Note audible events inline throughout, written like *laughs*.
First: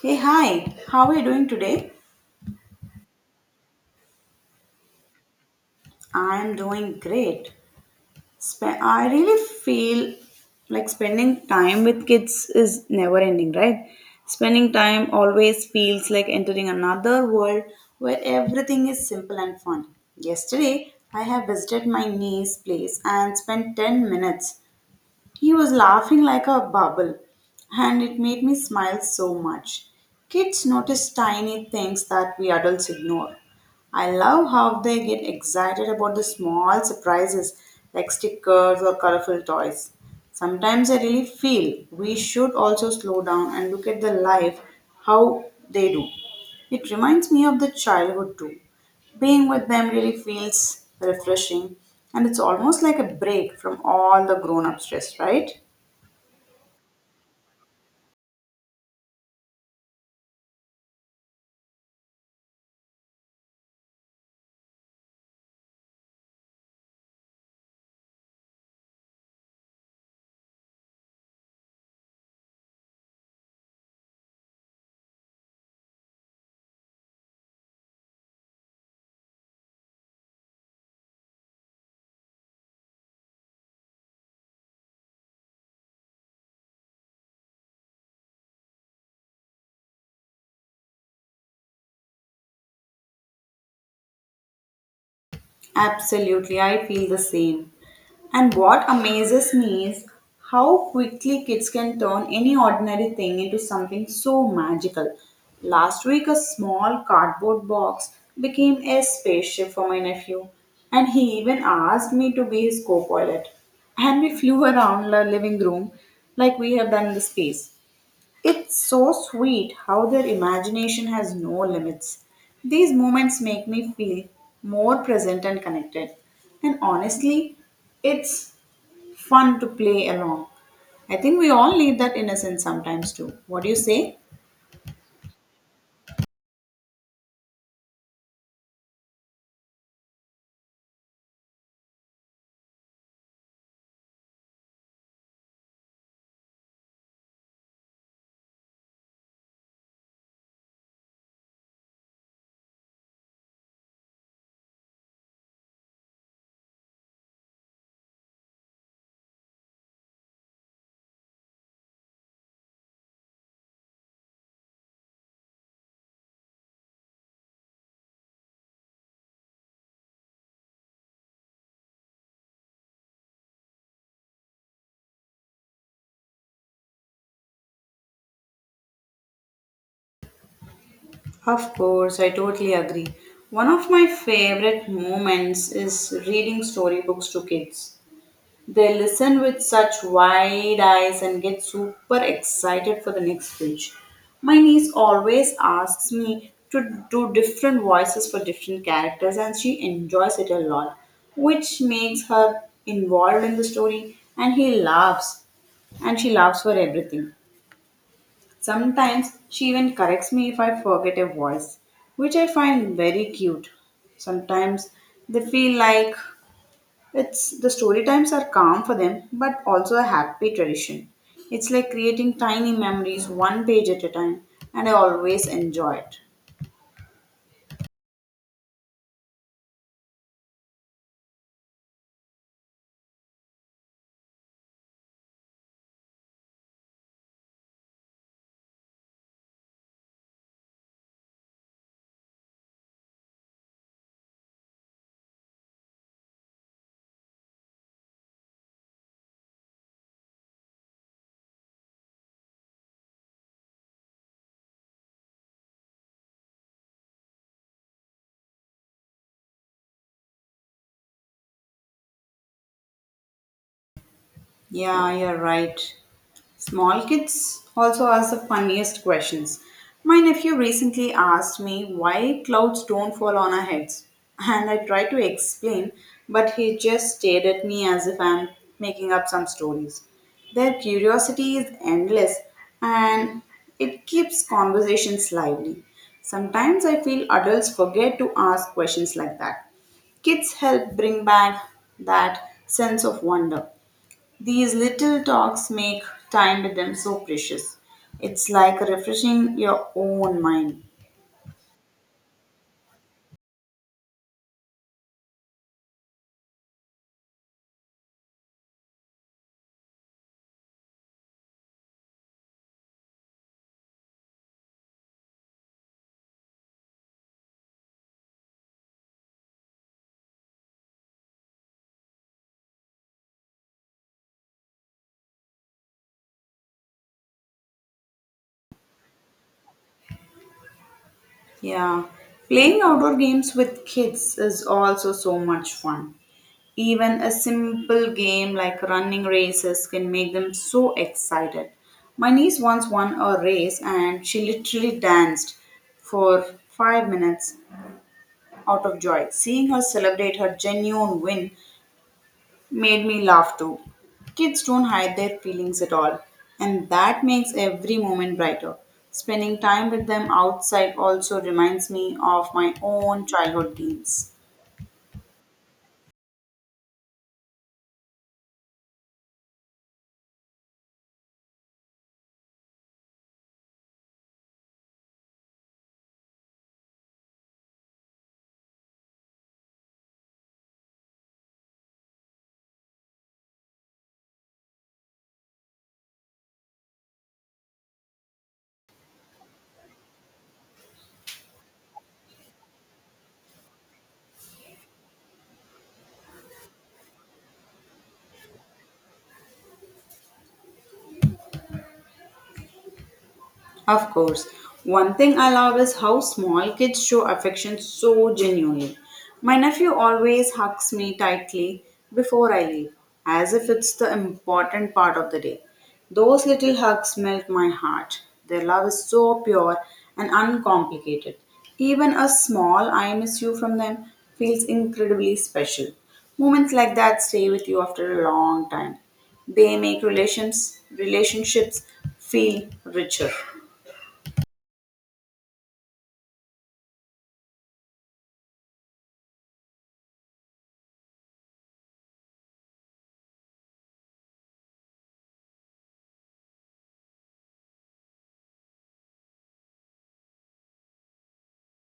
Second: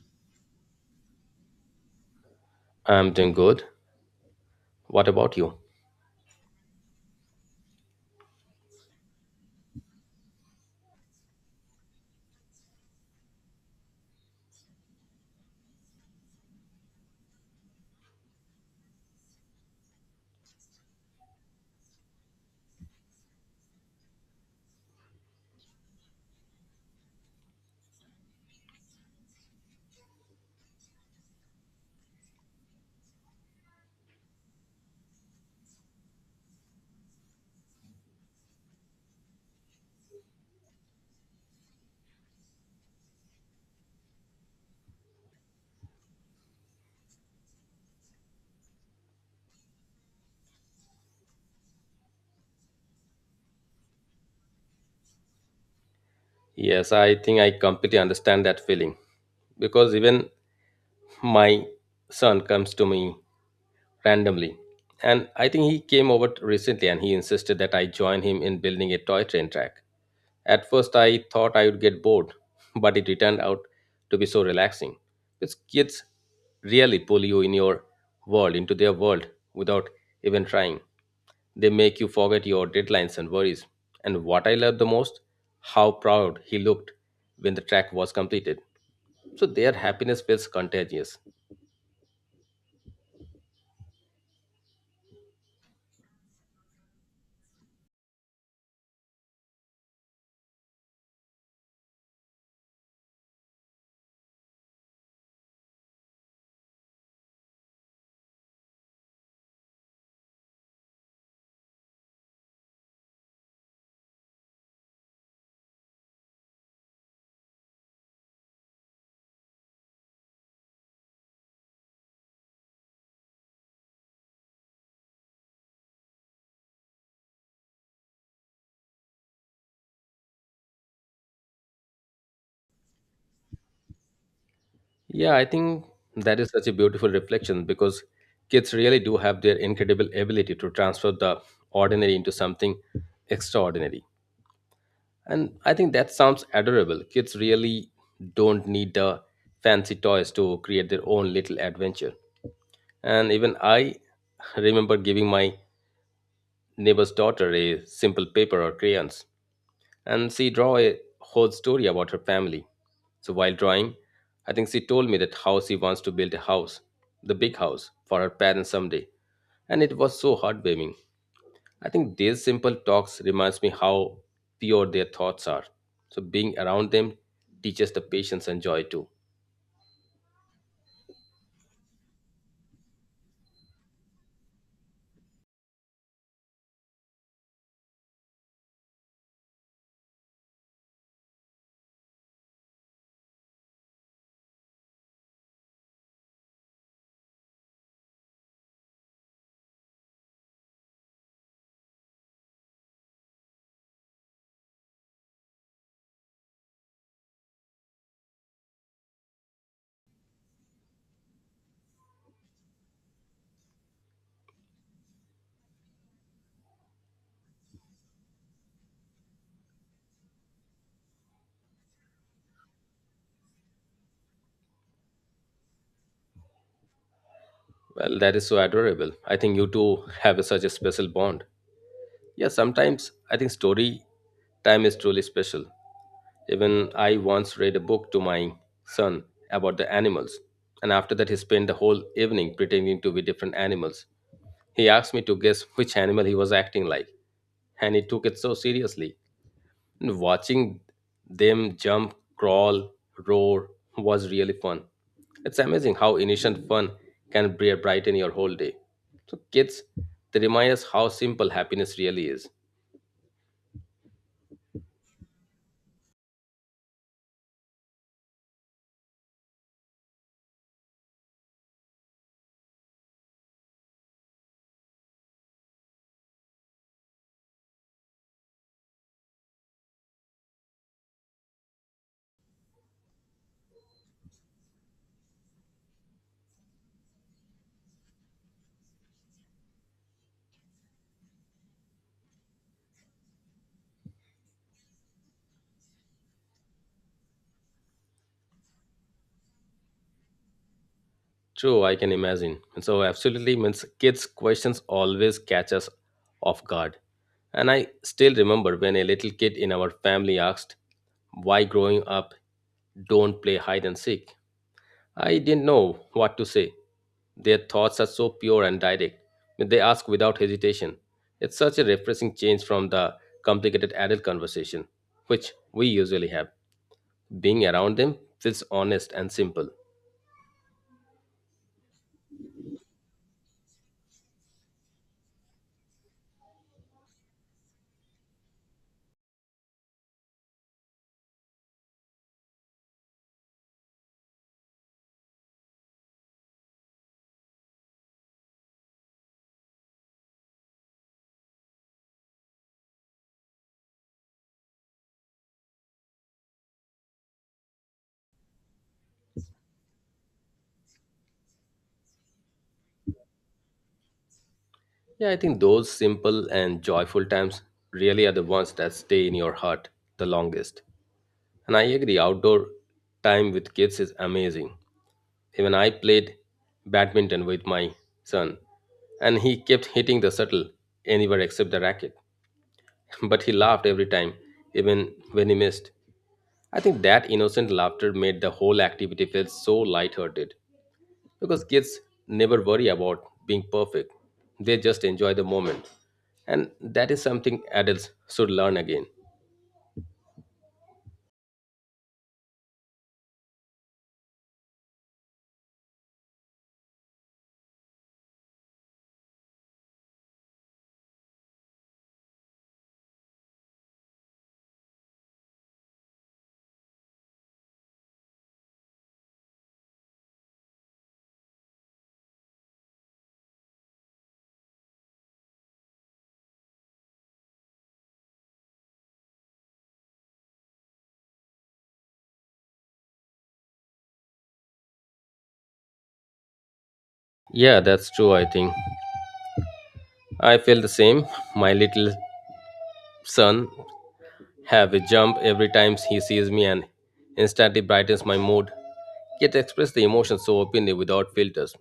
Hey, hi, how are you doing today? I'm doing good. What about you? I am doing great. I really feel like spending time with kids is never ending, right? Spending time always feels like entering another world where everything is simple and fun. Yesterday, I have visited my niece's place and spent 10 minutes. He was laughing like a bubble, and it made me smile so much. Kids notice tiny things that we adults ignore. I love how they get excited about the small surprises like stickers or colorful toys. Sometimes I really feel we should also slow down and look at the life how they do. It reminds me of the childhood too. Being with them really feels refreshing and it's almost like a break from all the grown up stress, right? Yes, I think I completely understand that feeling because even my son comes to me randomly. And I think he came over recently and he insisted that I join him in building a toy train track. At first, I thought I would get bored, *laughs* but it turned out to be so relaxing. Because kids really pull you in your world, into their world, without even trying. They make you forget your deadlines and worries. And what I loved the most, how proud he looked when the track was completed. So their happiness feels contagious. Absolutely, I feel the same. And what amazes me is how quickly kids can turn any ordinary thing into something so magical. Last week, a small cardboard box became a spaceship for my nephew, and he even asked me to be his co pilot. And we flew around the living room like we have done in the space. It's so sweet how their imagination has no limits. These moments make me feel more present and connected. And honestly, it's fun to play along. I think we all need that innocence sometimes too. What do you say? Yeah, I think that is such a beautiful reflection because kids really do have their incredible ability to transfer the ordinary into something extraordinary. And I think that sounds adorable. Kids really don't need the fancy toys to create their own little adventure. And even I remember giving my neighbor's daughter a simple paper or crayons and she draw a whole story about her family. So while drawing, I think she told me that how she wants to build a house, the big house, for her parents someday. And it was so heartwarming. I think these simple talks reminds me how pure their thoughts are. So being around them teaches the patience and joy too. Of course, I totally agree. One of my favorite moments is reading storybooks to kids. They listen with such wide eyes and get super excited for the next page. My niece always asks me to do different voices for different characters, and she enjoys it a lot, which makes her involved in the story. And he laughs, and she laughs for everything. Sometimes she even corrects me if I forget a voice, which I find very cute. Sometimes they feel like it's the story times are calm for them, but also a happy tradition. It's like creating tiny memories one page at a time, and I always enjoy it. Well, that is so adorable. I think you two have such a special bond. Yeah, sometimes I think story time is truly special. Even I once read a book to my son about the animals, and after that, he spent the whole evening pretending to be different animals. He asked me to guess which animal he was acting like, and he took it so seriously. And watching them jump, crawl, roar was really fun. It's amazing how innocent fun can brighten your whole day. So, kids, they remind us how simple happiness really is. Yeah, you're right. Small kids also ask the funniest questions. My nephew recently asked me why clouds don't fall on our heads, and I tried to explain, but he just stared at me as if I'm making up some stories. Their curiosity is endless and it keeps conversations lively. Sometimes I feel adults forget to ask questions like that. Kids help bring back that sense of wonder. These little talks make time with them so precious. It's like refreshing your own mind. True, I can imagine. So absolutely means kids' questions always catch us off guard. And I still remember when a little kid in our family asked why growing up don't play hide and seek. I didn't know what to say. Their thoughts are so pure and direct. They ask without hesitation. It's such a refreshing change from the complicated adult conversation, which we usually have. Being around them feels honest and simple. Yeah. Playing outdoor games with kids is also so much fun. Even a simple game like running races can make them so excited. My niece once won a race and she literally danced for 5 minutes out of joy. Seeing her celebrate her genuine win made me laugh too. Kids don't hide their feelings at all, and that makes every moment brighter. Spending time with them outside also reminds me of my own childhood games. Yeah, I think those simple and joyful times really are the ones that stay in your heart the longest. And I agree, outdoor time with kids is amazing. Even I played badminton with my son, and he kept hitting the shuttle anywhere except the racket. *laughs* But he laughed every time, even when he missed. I think that innocent laughter made the whole activity feel so lighthearted because kids never worry about being perfect. They just enjoy the moment. And that is something adults should learn again. Of course. One thing I love is how small kids show affection so genuinely. My nephew always hugs me tightly before I leave, as if it's the important part of the day. Those little hugs melt my heart. Their love is so pure and uncomplicated. Even a small I miss you from them feels incredibly special. Moments like that stay with you after a long time. They make relationships feel richer. Yeah, that's true, I think. I feel the same. My little son have a jump every time he sees me and instantly brightens my mood. Yet express the emotions so openly without filters.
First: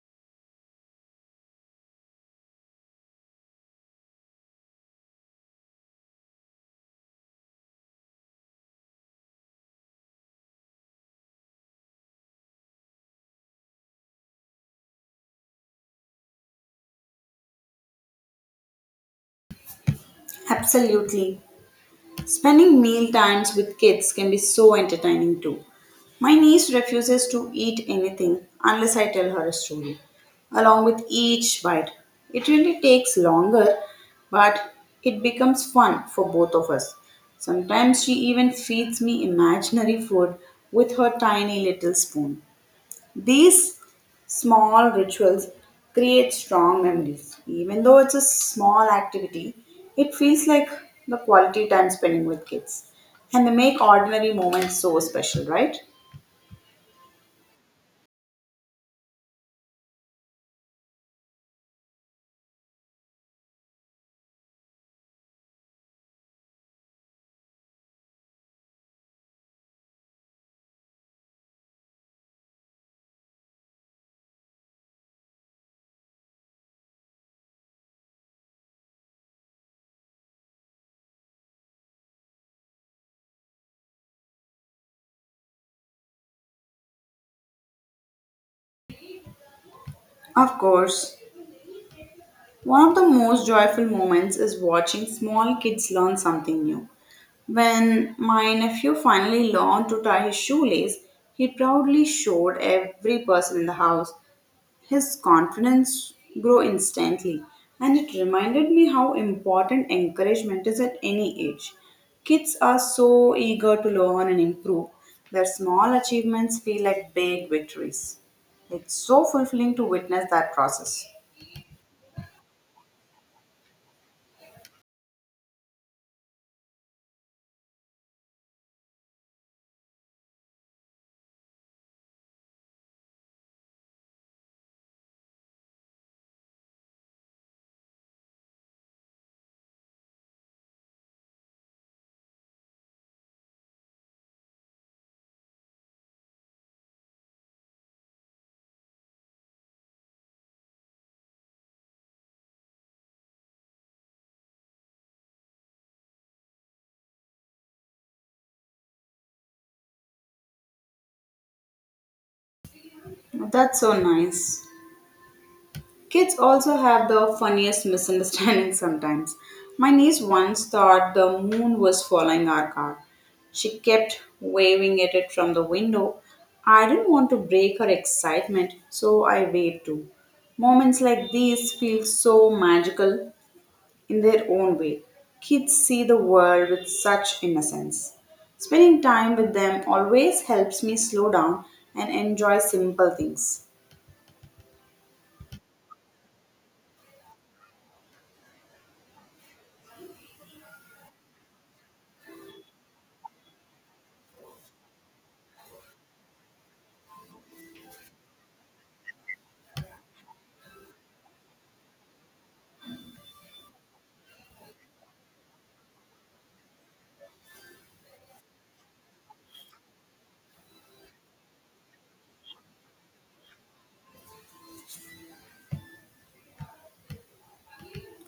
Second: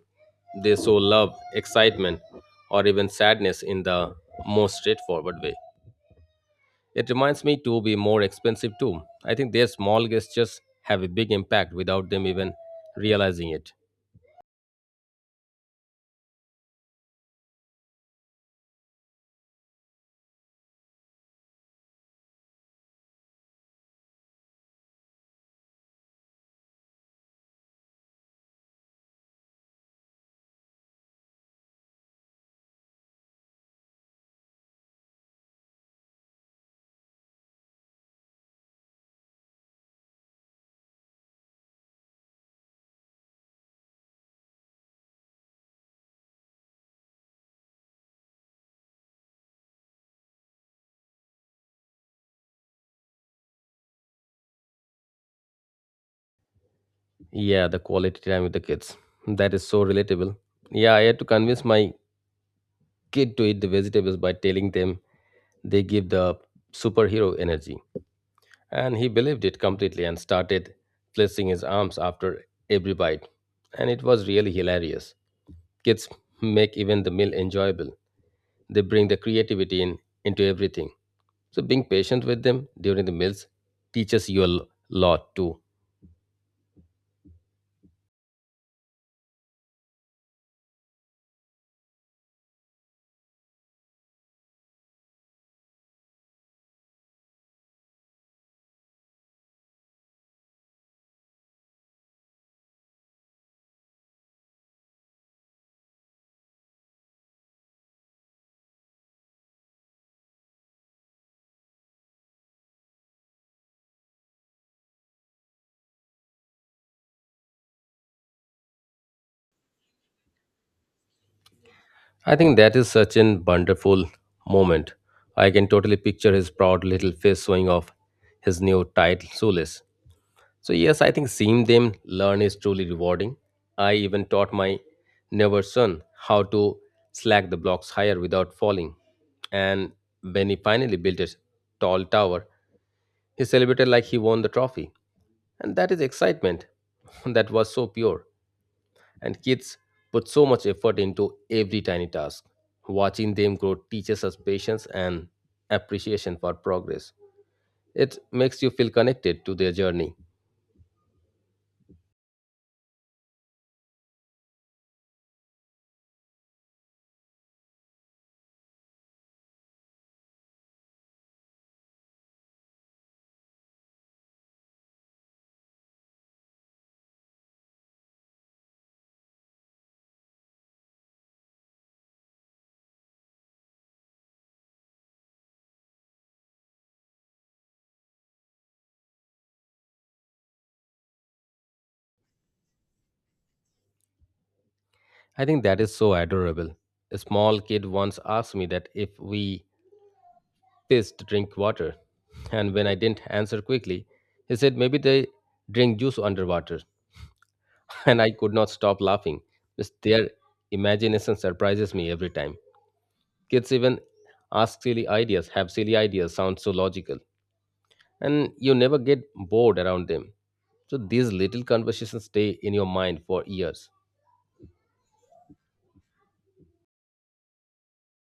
They show love, excitement, or even sadness in the most straightforward way. It reminds me to be more expensive too. I think their small gestures have a big impact without them even realizing it. Absolutely. Spending meal times with kids can be so entertaining too. My niece refuses to eat anything unless I tell her a story, along with each bite. It really takes longer, but it becomes fun for both of us. Sometimes she even feeds me imaginary food with her tiny little spoon. These small rituals create strong memories. Even though it's a small activity, it feels like the quality time spending with kids. And they make ordinary moments so special, right? Yeah, the quality time with the kids. That is so relatable. Yeah, I had to convince my kid to eat the vegetables by telling them they give the superhero energy. And he believed it completely and started flexing his arms after every bite. And it was really hilarious. Kids make even the meal enjoyable. They bring the creativity in into everything. So being patient with them during the meals teaches you a lot too. Of course, one of the most joyful moments is watching small kids learn something new. When my nephew finally learned to tie his shoelace, he proudly showed every person in the house. His confidence grew instantly, and it reminded me how important encouragement is at any age. Kids are so eager to learn and improve, their small achievements feel like big victories. It's so fulfilling to witness that process. I think that is such an wonderful moment. I can totally picture his proud little face showing off his new tight shoelace. So yes, I think seeing them learn is truly rewarding. I even taught my neighbor son how to slack the blocks higher without falling. And when he finally built a tall tower, he celebrated like he won the trophy. And that is excitement *laughs* that was so pure. And kids put so much effort into every tiny task. Watching them grow teaches us patience and appreciation for progress. It makes you feel connected to their journey. That's so nice. Kids also have the funniest *laughs* misunderstandings sometimes. My niece once thought the moon was following our car. She kept waving at it from the window. I didn't want to break her excitement, so I waved too. Moments like these feel so magical in their own way. Kids see the world with such innocence. Spending time with them always helps me slow down and enjoy simple things. I think that is so adorable. A small kid once asked me that if we pissed drink water. *laughs* And when I didn't answer quickly, he said maybe they drink juice underwater. *laughs* And I could not stop laughing. Just their imagination surprises me every time. Kids even have silly ideas, sounds so logical, and you never get bored around them. So these little conversations stay in your mind for years.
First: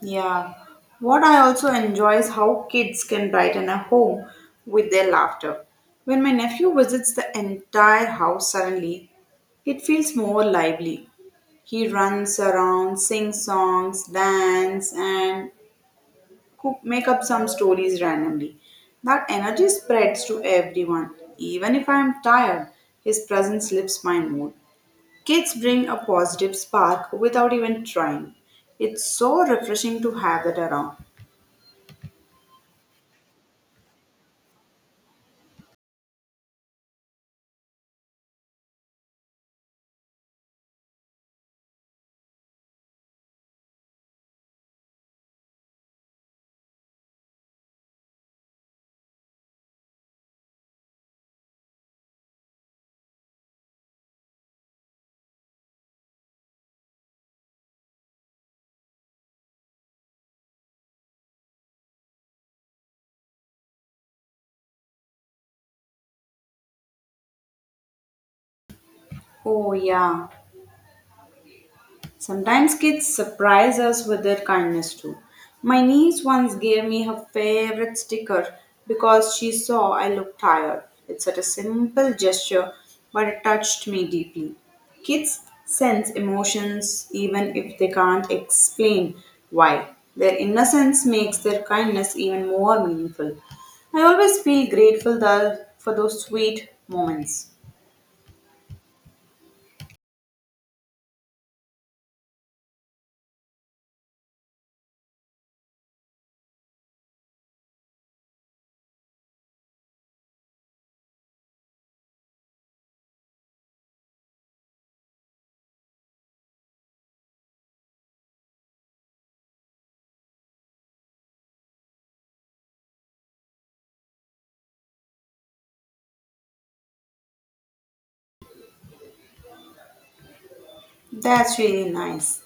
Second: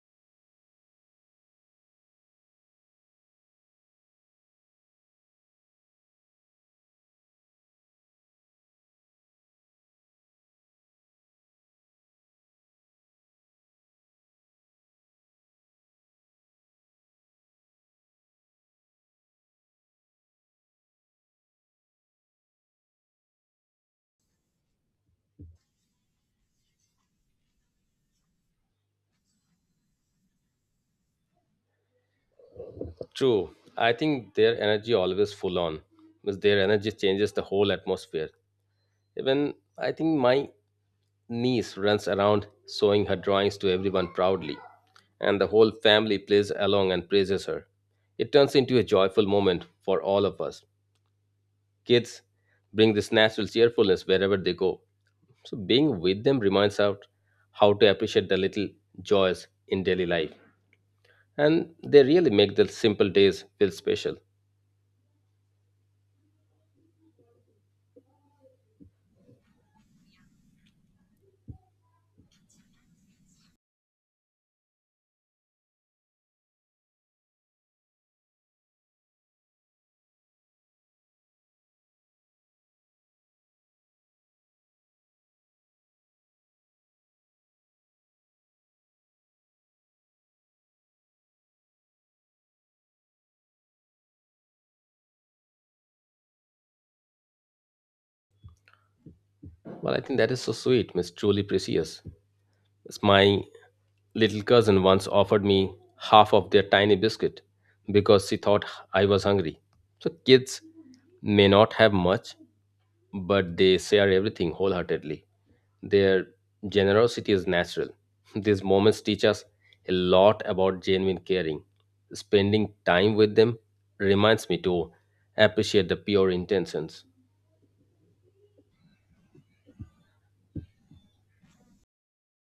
Yeah. What I also enjoy is how kids can brighten a home with their laughter. When my nephew visits the entire house suddenly, it feels more lively. He runs around, sings songs, dance, and cook, make up some stories randomly. That energy spreads to everyone. Even if I am tired, his presence lifts my mood. Kids bring a positive spark without even trying. It's so refreshing to have that around. True, I think their energy always full on, because their energy changes the whole atmosphere. Even I think my niece runs around showing her drawings to everyone proudly, and the whole family plays along and praises her. It turns into a joyful moment for all of us. Kids bring this natural cheerfulness wherever they go. So being with them reminds us how to appreciate the little joys in daily life. And they really make the simple days feel special. Oh, yeah. Sometimes kids surprise us with their kindness too. My niece once gave me her favorite sticker because she saw I looked tired. It's such a simple gesture, but it touched me deeply. Kids sense emotions even if they can't explain why. Their innocence makes their kindness even more meaningful. I always feel grateful for those sweet moments. Well, I think that is so sweet, Miss Truly Precious. As my little cousin once offered me half of their tiny biscuit because she thought I was hungry. So kids may not have much, but they share everything wholeheartedly. Their generosity is natural. *laughs* These moments teach us a lot about genuine caring. Spending time with them reminds me to appreciate the pure intentions. That's really nice.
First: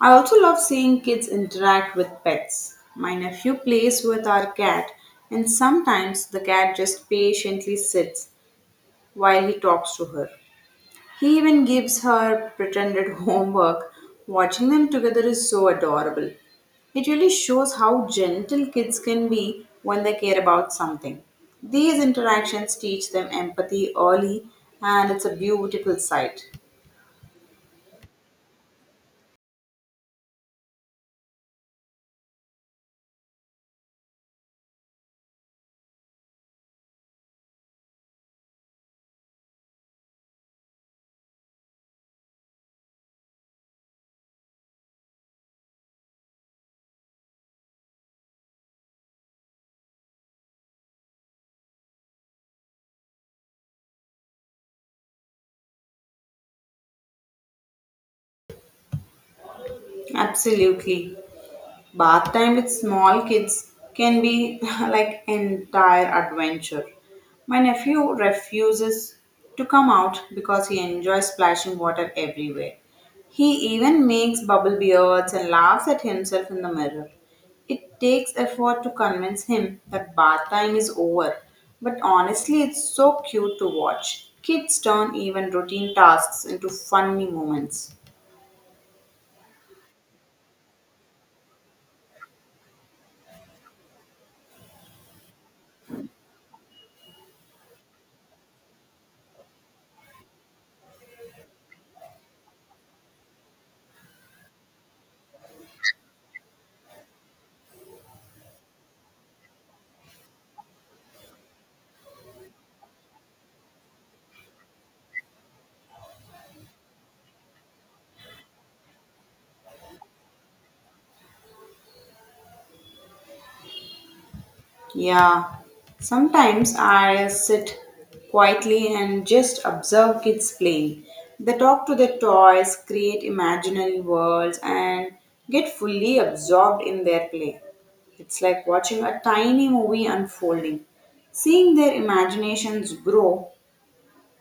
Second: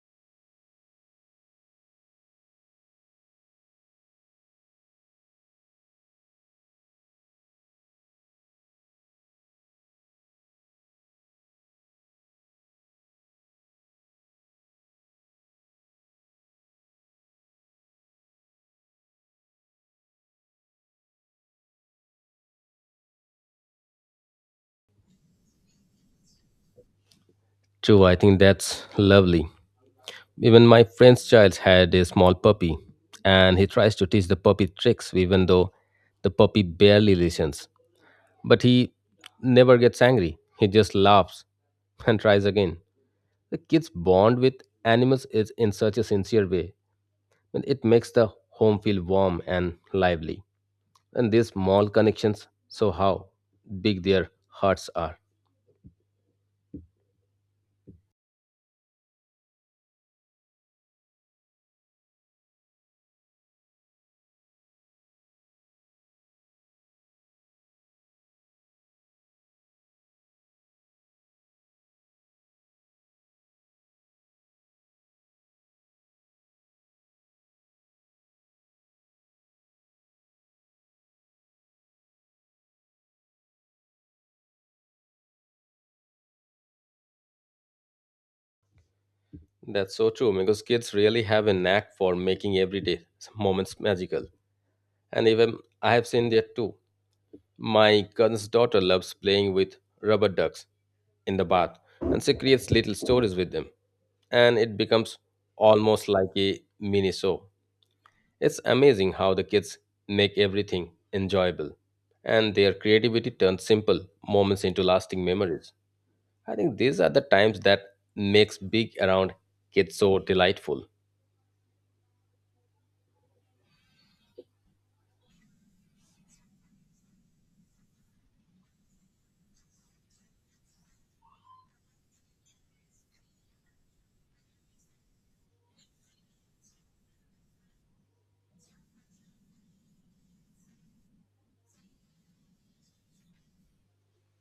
I also love seeing kids interact with pets. My nephew plays with our cat, and sometimes the cat just patiently sits while he talks to her. He even gives her pretended *laughs* homework. Watching them together is so adorable. It really shows how gentle kids can be when they care about something. These interactions teach them empathy early, and it's a beautiful sight. True, I think that's lovely. Even my friend's child had a small puppy, and he tries to teach the puppy tricks, even though the puppy barely listens. But he never gets angry, he just laughs and tries again. The kids bond with animals is in such a sincere way, and it makes the home feel warm and lively. And these small connections show how big their hearts are. Absolutely. Bath time with small kids can be *laughs* like entire adventure. My nephew refuses to come out because he enjoys splashing water everywhere. He even makes bubble beards and laughs at himself in the mirror. It takes effort to convince him that bath time is over, but honestly, it's so cute to watch. Kids turn even routine tasks into funny moments. That's so true because kids really have a knack for making everyday moments magical. And even I have seen that too. My cousin's daughter loves playing with rubber ducks in the bath, and she creates little stories with them, and it becomes almost like a mini show. It's amazing how the kids make everything enjoyable and their creativity turns simple moments into lasting memories. I think these are the times that makes big around kids so delightful. Yeah, sometimes I sit quietly and just observe kids playing. They talk to their toys, create imaginary worlds, and get fully absorbed in their play. It's like watching a tiny movie unfolding. Seeing their imaginations grow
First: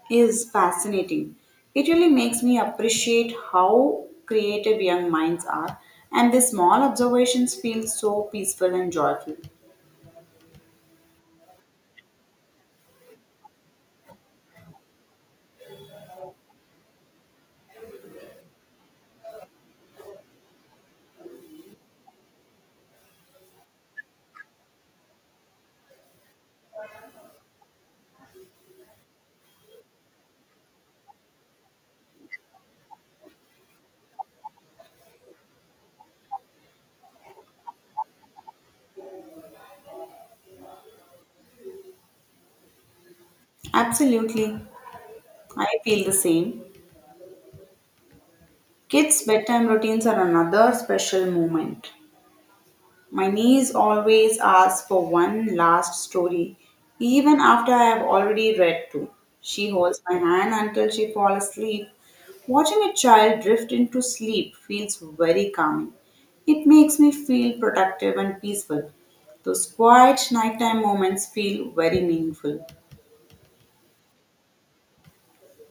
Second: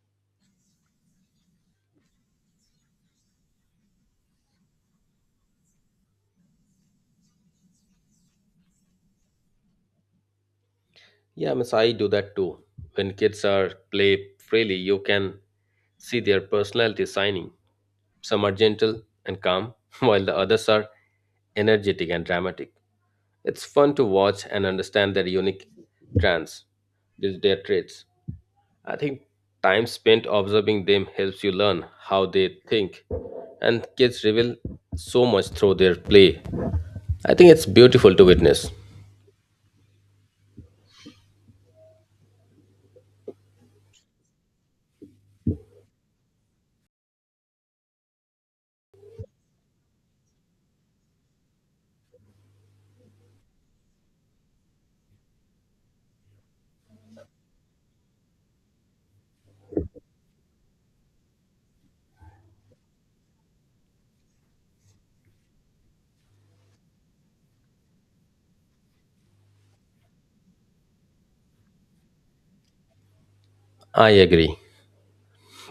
is fascinating. It really makes me appreciate how creative young minds are, and the small observations feel so peaceful and joyful. Yeah, Miss, I do that too. When kids are play freely, you can see their personality shining. Some are gentle and calm, *laughs* while the others are energetic and dramatic. It's fun to watch and understand their unique trends, their traits. I think time spent observing them helps you learn how they think, and kids reveal so much through their play. I think it's beautiful to witness. Absolutely. I feel the same. Kids' bedtime routines are another special moment. My niece always asks for one last story, even after I have already read two. She holds my hand until she falls asleep. Watching a child drift into sleep feels very calming. It makes me feel protective and peaceful. Those quiet nighttime moments feel very meaningful. I agree,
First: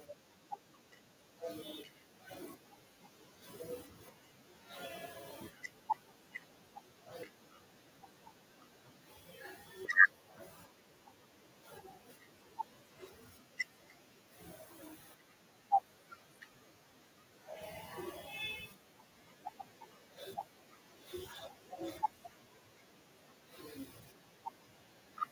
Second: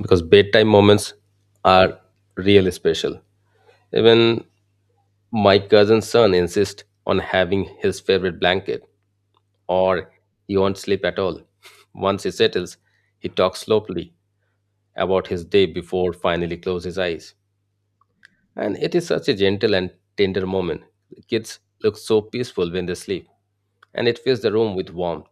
because bedtime moments are really special. Even my cousin's son insists on having his favorite blanket, or he won't sleep at all. Once he settles, he talks slowly about his day before finally close his eyes. And it is such a gentle and tender moment. Kids look so peaceful when they sleep, and it fills the room with warmth.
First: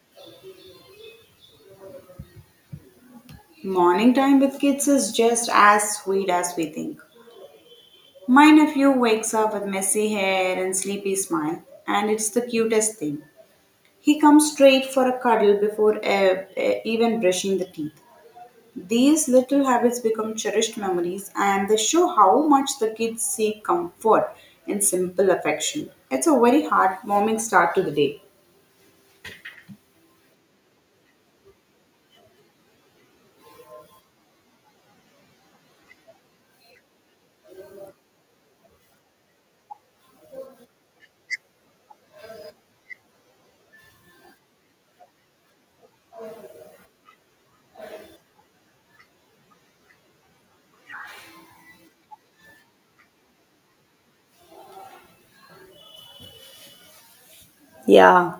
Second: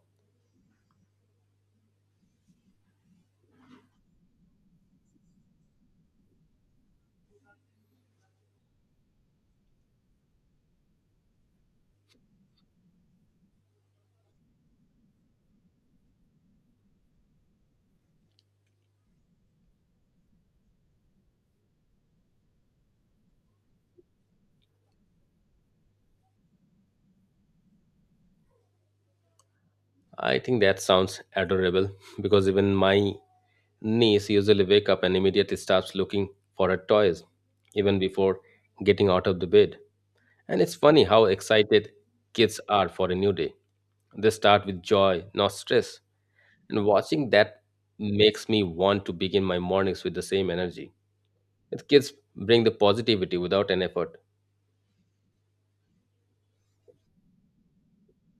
Morning time with kids is just as sweet as we think. My nephew wakes up with messy hair and sleepy smile, and it's the cutest thing. He comes straight for a cuddle before even brushing the teeth. These little habits become cherished memories, and they show how much the kids seek comfort in simple affection. It's a very heartwarming start to the day. I think that sounds adorable *laughs* because even my niece usually wake up and immediately starts looking for her toys, even before getting out of the bed. And it's funny how excited kids are for a new day. They start with joy, not stress. And watching that makes me want to begin my mornings with the same energy. It kids bring the positivity without an effort. Yeah.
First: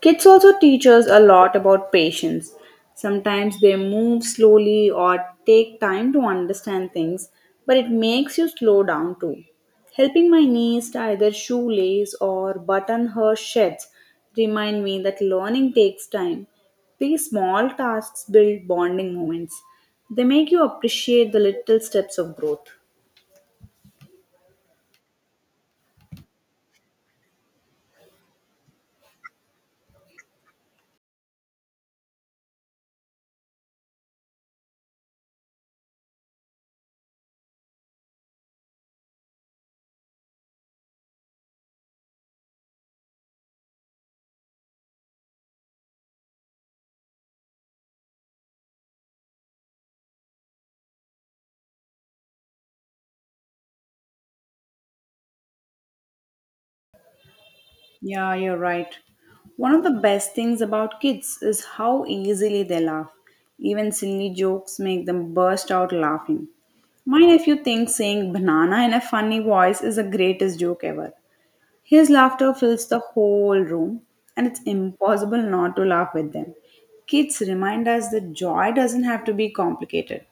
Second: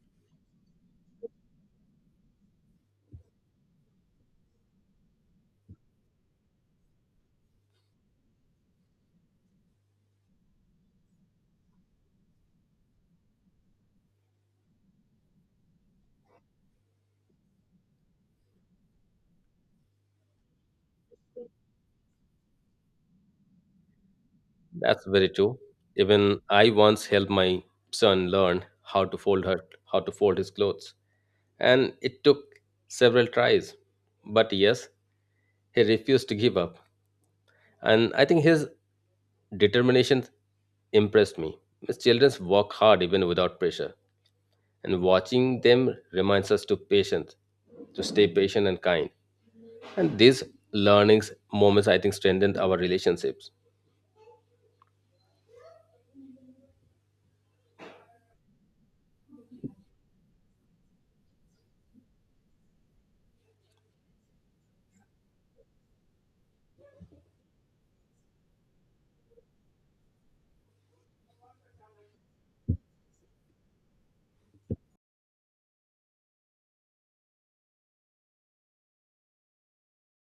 Kids also teach us a lot about patience. Sometimes they move slowly or take time to understand things, but it makes you slow down too. Helping my niece tie their shoelace or button her shirts remind me that learning takes time. These small tasks build bonding moments. They make you appreciate the little steps of growth. That's very true. Even I once helped my son learn how to fold his clothes, and it took several tries. But yes, he refused to give up, and I think his determination impressed me. His children work hard even without pressure, and watching them reminds us to stay patient and kind. And these learnings moments I think strengthened our relationships. Yeah, you're right. One of the best things about kids is how easily they laugh. Even silly jokes make them burst out laughing. My nephew thinks saying banana in a funny voice is the greatest joke ever. His laughter fills the whole room, and it's impossible not to laugh with them. Kids remind us that joy doesn't have to be complicated.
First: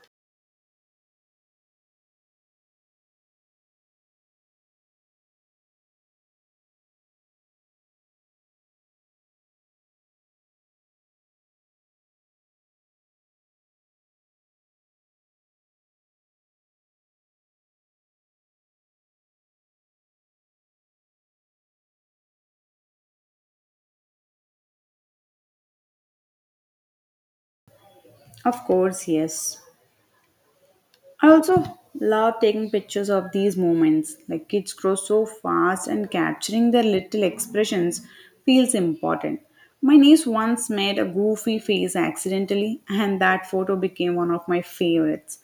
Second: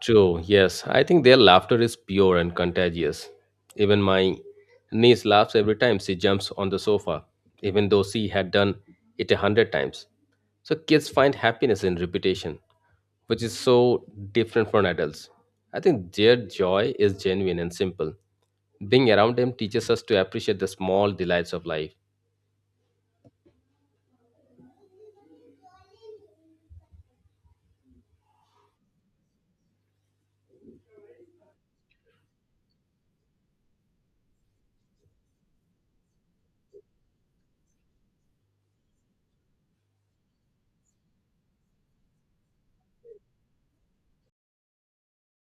True, yes. I think their laughter is pure and contagious. Even my niece laughs every time she jumps on the sofa, even though she had done it 100 times. So kids find happiness in repetition, which is so different from adults. I think their joy is genuine and simple. Being around them teaches us to appreciate the small delights of life. Of course, yes. I also love taking pictures of these moments. Like kids grow so fast, and capturing their little expressions feels important. My niece once made a goofy face accidentally, and that photo became one of my favorites.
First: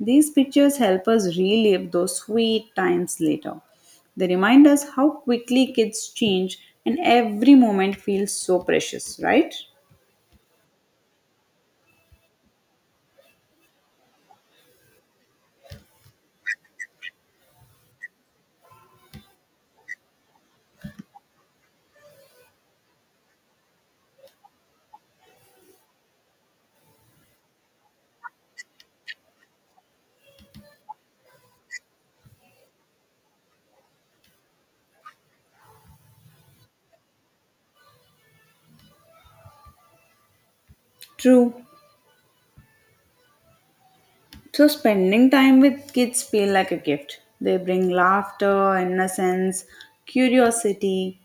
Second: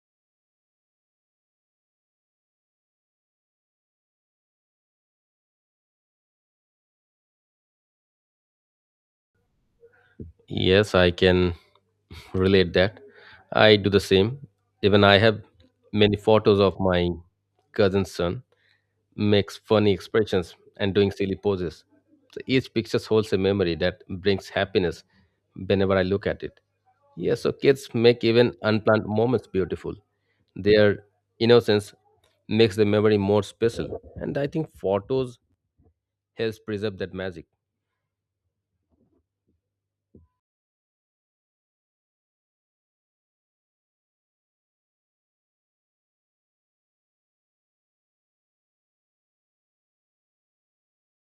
These pictures help us relive those sweet times later. They remind us how quickly kids change, and every moment feels so precious, right? Yes, I can *laughs* relate that. I do the same. Even I have many photos of my cousin's son. Makes funny expressions and doing silly poses. So each picture holds a memory that brings happiness whenever I look at it. Yeah, so kids make even unplanned moments beautiful. Their innocence makes the memory more special. And I think photos helps preserve that magic. True. So spending time with kids feel like a gift. They bring laughter, innocence, curiosity,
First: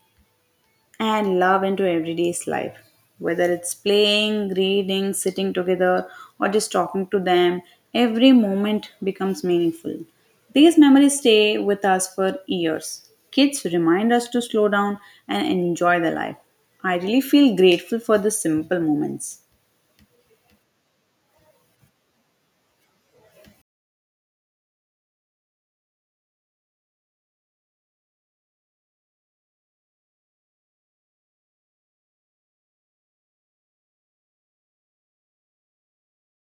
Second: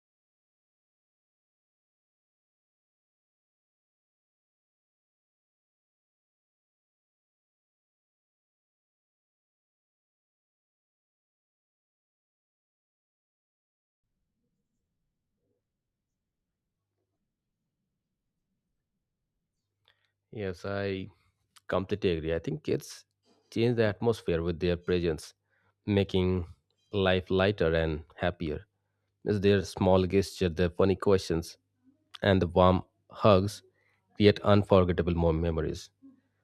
and love into everyday's life. Whether it's playing, reading, sitting together, or just talking to them, every moment becomes meaningful. These memories stay with us for years. Kids remind us to slow down and enjoy the life. I really feel grateful for the simple moments. Yes, I completely agree. I think kids change the atmosphere with their presence, making life lighter and happier. It's their small gesture, their funny questions, and the warm hugs create unforgettable more memories.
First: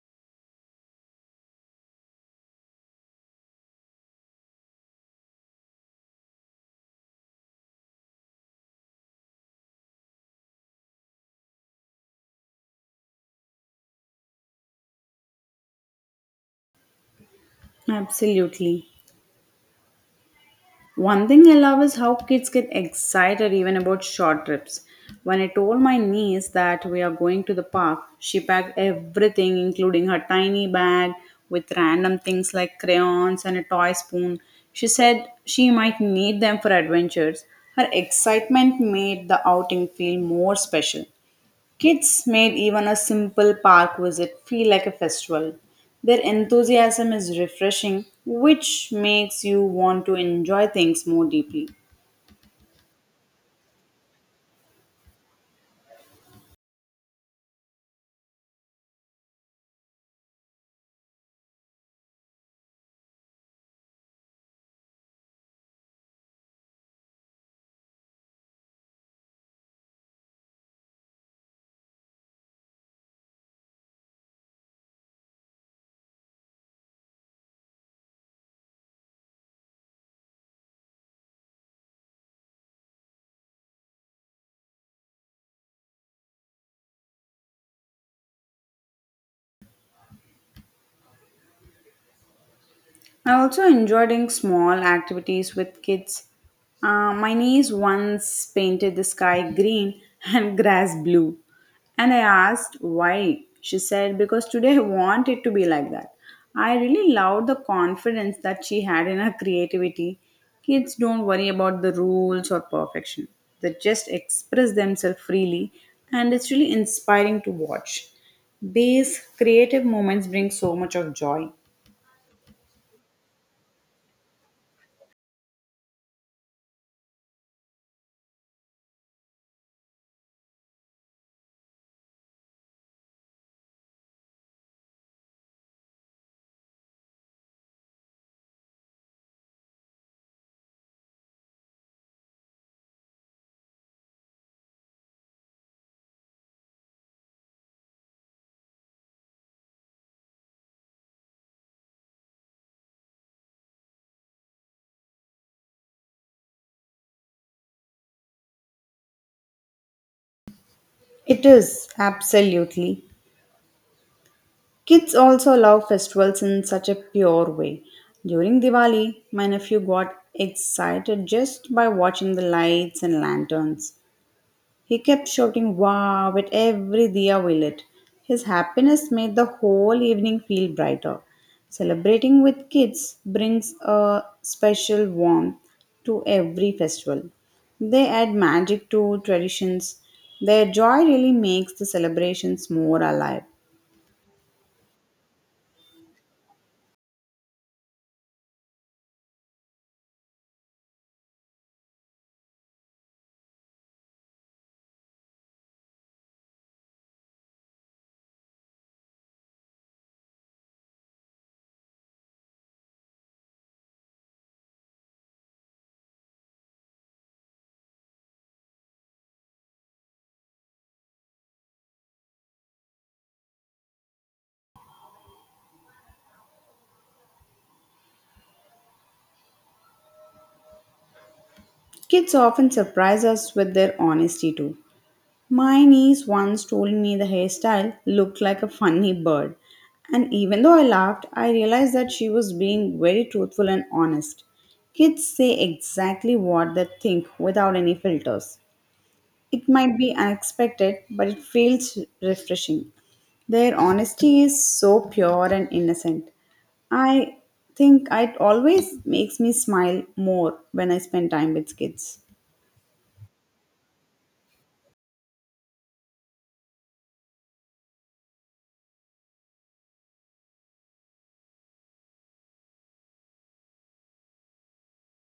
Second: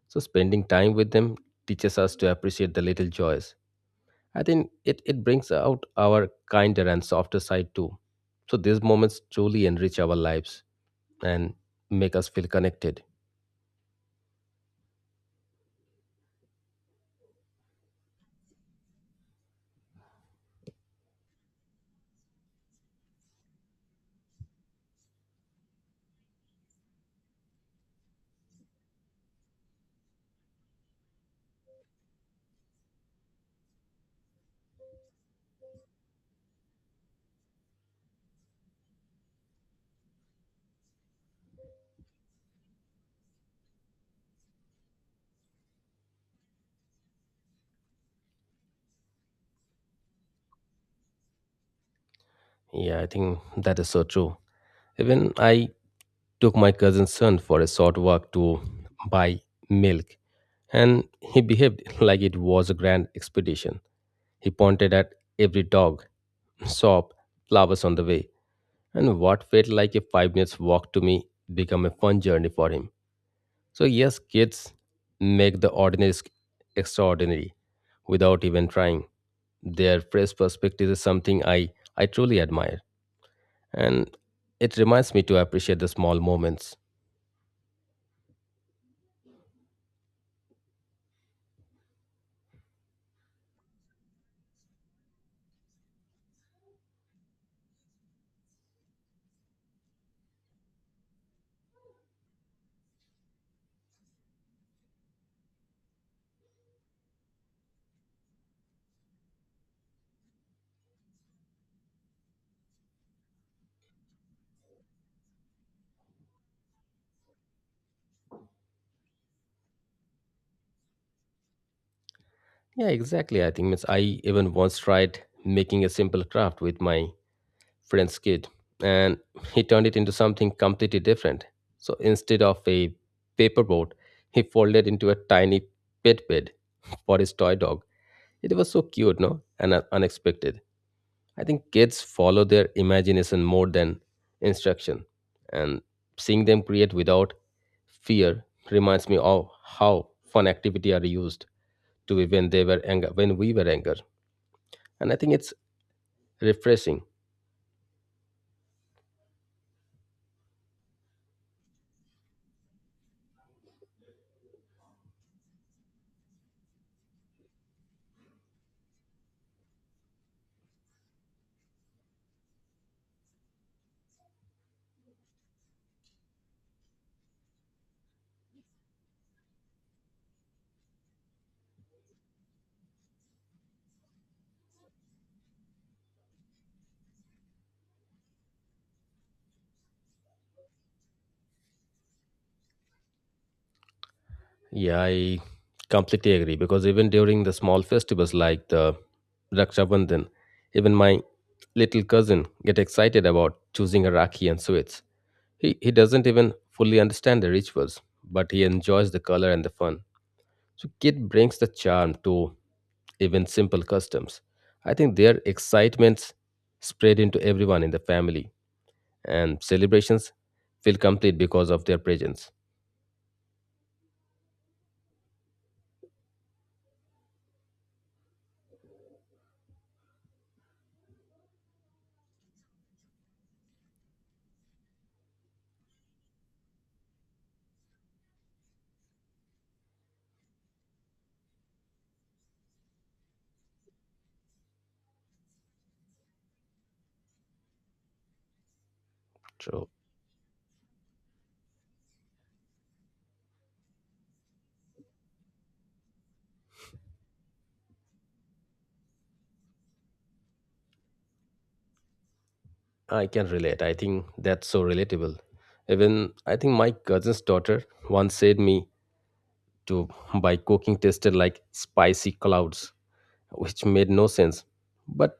So spending time with them teaches us to appreciate the little joys. I think it brings out our kinder and softer side too. So these moments truly enrich our lives and make us feel connected. Absolutely. One thing I love is how kids get excited even about short trips. When I told my niece that we are going to the park, she packed everything, including her tiny bag with random things like crayons and a toy spoon. She said she might need them for adventures. Her excitement made the outing feel more special. Kids made even a simple park visit feel like a festival. Their enthusiasm is refreshing, which makes you want to enjoy things more deeply. Yeah, I think that is so true. Even I took my cousin's son for a short walk to buy milk and he behaved *laughs* like it was a grand expedition. He pointed at every dog, shop, flowers on the way and what felt like a 5 minutes walk to me became a fun journey for him. So yes, kids make the ordinary extraordinary without even trying. Their fresh perspective is something I truly admire. And it reminds me to appreciate the small moments. I also enjoy doing small activities with kids. My niece once painted the sky green and *laughs* grass blue. And I asked why. She said, "Because today I want it to be like that." I really loved the confidence that she had in her creativity. Kids don't worry about the rules or perfection, they just express themselves freely, and it's really inspiring to watch. These creative moments bring so much of joy. Yeah, exactly. I think means I even once tried making a simple craft with my friend's kid and he turned it into something completely different. So instead of a paper boat, he folded into a tiny pet bed for his toy dog. It was so cute, no? And unexpected. I think kids follow their imagination more than instruction. And seeing them create without fear reminds me of how fun activity are used to be when they were anger when we were anger. And I think it's refreshing. It is, absolutely. Kids also love festivals in such a pure way. During Diwali, my nephew got excited just by watching the lights and lanterns. He kept shouting wow at every diya we lit. His happiness made the whole evening feel brighter. Celebrating with kids brings a special warmth to every festival. They add magic to traditions. Their joy really makes the celebrations more alive. Yeah, I completely agree because even during the small festivals like the Raksha Bandhan, even my little cousin get excited about choosing a rakhi and sweets. He doesn't even fully understand the rituals, but he enjoys the color and the fun. So, kid brings the charm to even simple customs. I think their excitements spread into everyone in the family, and celebrations feel complete because of their presence. Kids often surprise us with their honesty too. My niece once told me the hairstyle looked like a funny bird, and even though I laughed, I realized that she was being very truthful and honest. Kids say exactly what they think without any filters. It True. might be unexpected, but it feels refreshing. Their honesty is so pure and innocent. I think it always makes me smile more when I spend time with kids. I can relate. I think that's so relatable. Even I think my cousin's daughter once said me to by cooking tasted like spicy clouds, which made no sense, but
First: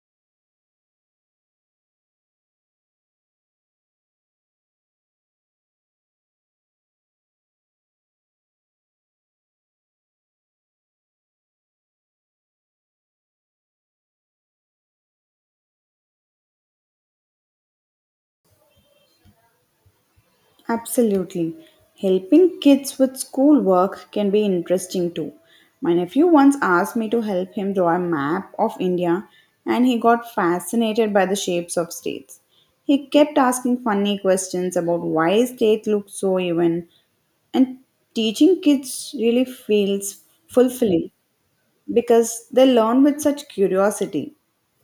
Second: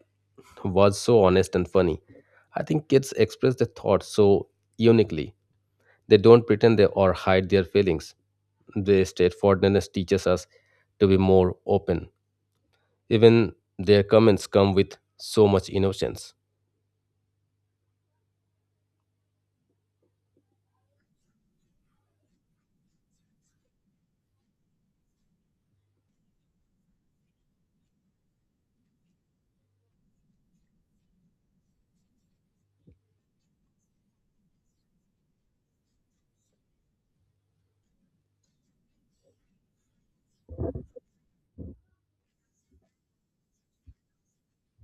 was so honest and funny. I think kids express their thoughts so uniquely. They don't pretend they or hide their feelings. Their straightforwardness teaches us to be more open. Even their comments come with so much innocence. Absolutely. Helping kids with schoolwork can be interesting too. My nephew once asked me to help him draw a map of India and he got fascinated by the shapes of states. He kept asking funny questions about why states look so even and teaching kids really feels fulfilling because they learn with such curiosity.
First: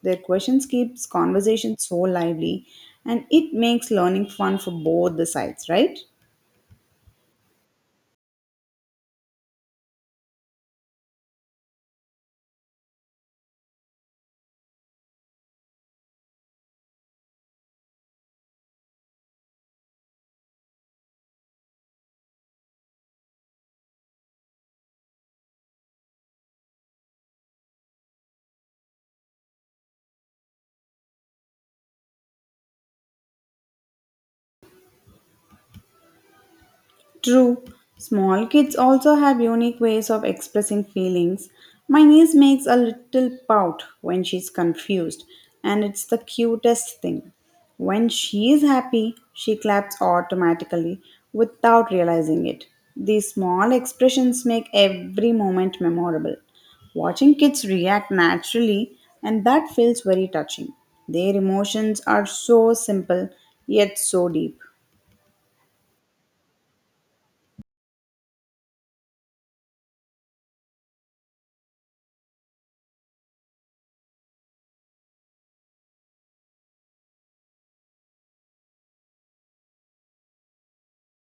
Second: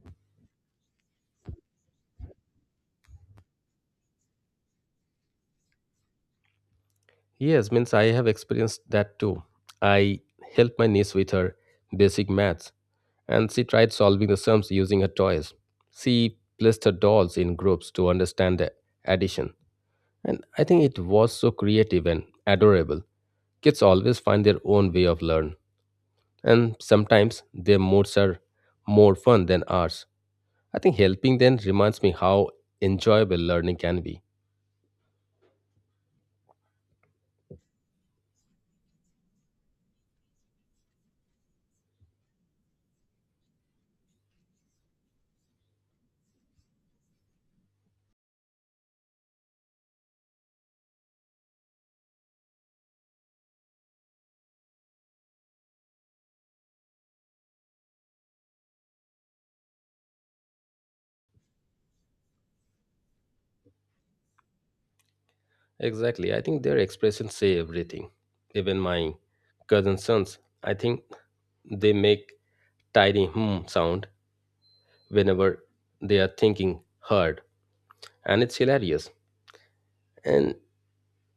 Their questions keeps conversation so lively and it makes learning fun for both the sides, right? Yes, means I have experienced that too. I helped my niece with her basic maths, and she tried solving the sums using her toys. She placed her dolls in groups to understand the addition. And I think it was so creative and adorable. Kids always find their own way of learn. And sometimes their moods are more fun than ours. I think helping them reminds me how enjoyable learning can be. True, small kids also have unique ways of expressing feelings. My niece makes a little pout when she's confused, and it's the cutest thing. When she is happy, she claps automatically without realizing it. These small expressions make every moment memorable. Watching kids react naturally, and that feels very touching. Their emotions are so simple yet so deep. Exactly. I think their expressions say everything. Even my cousin sons, I think they make tiny hmm sound whenever they are thinking hard and it's hilarious. And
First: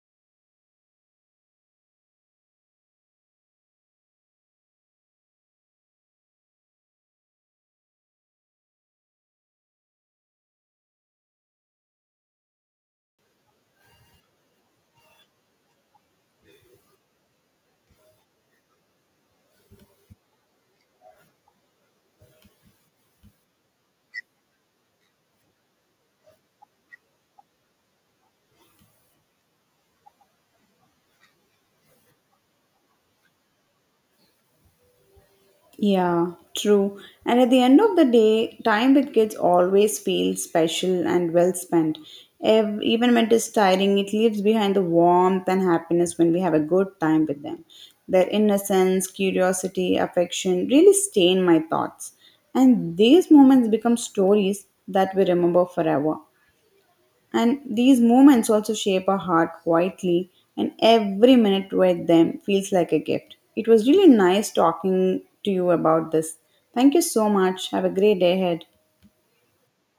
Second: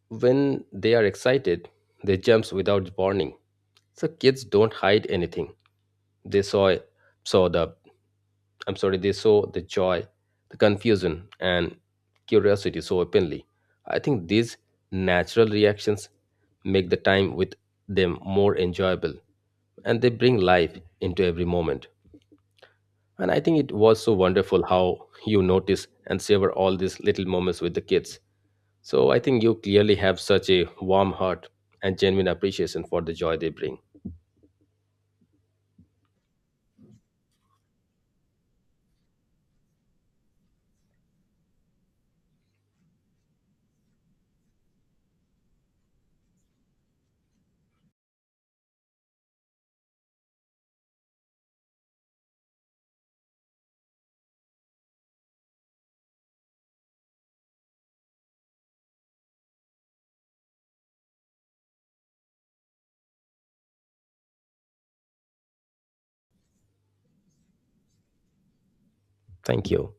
when they are excited, they jumps without warning. So kids don't hide anything. They saw saw the they saw the joy, the confusion, and curiosity so openly. I think these natural reactions make the time with them more enjoyable and they bring life into every moment. And I think it was so wonderful how you notice and savor all these little moments with the kids. So I think you clearly have such a warm heart and genuine appreciation for the joy they bring. Yeah, true. And at the end of the day, time with kids always feels special and well spent. Even when it is tiring, it leaves behind the warmth and happiness when we have a good time with them. Their innocence, curiosity, affection really stain my thoughts. And these moments become stories that we remember forever. And these moments also shape our heart quietly, and every minute with them feels like a gift. It was really nice talking to you about this. Thank you so much. Have a great day ahead. Thank you.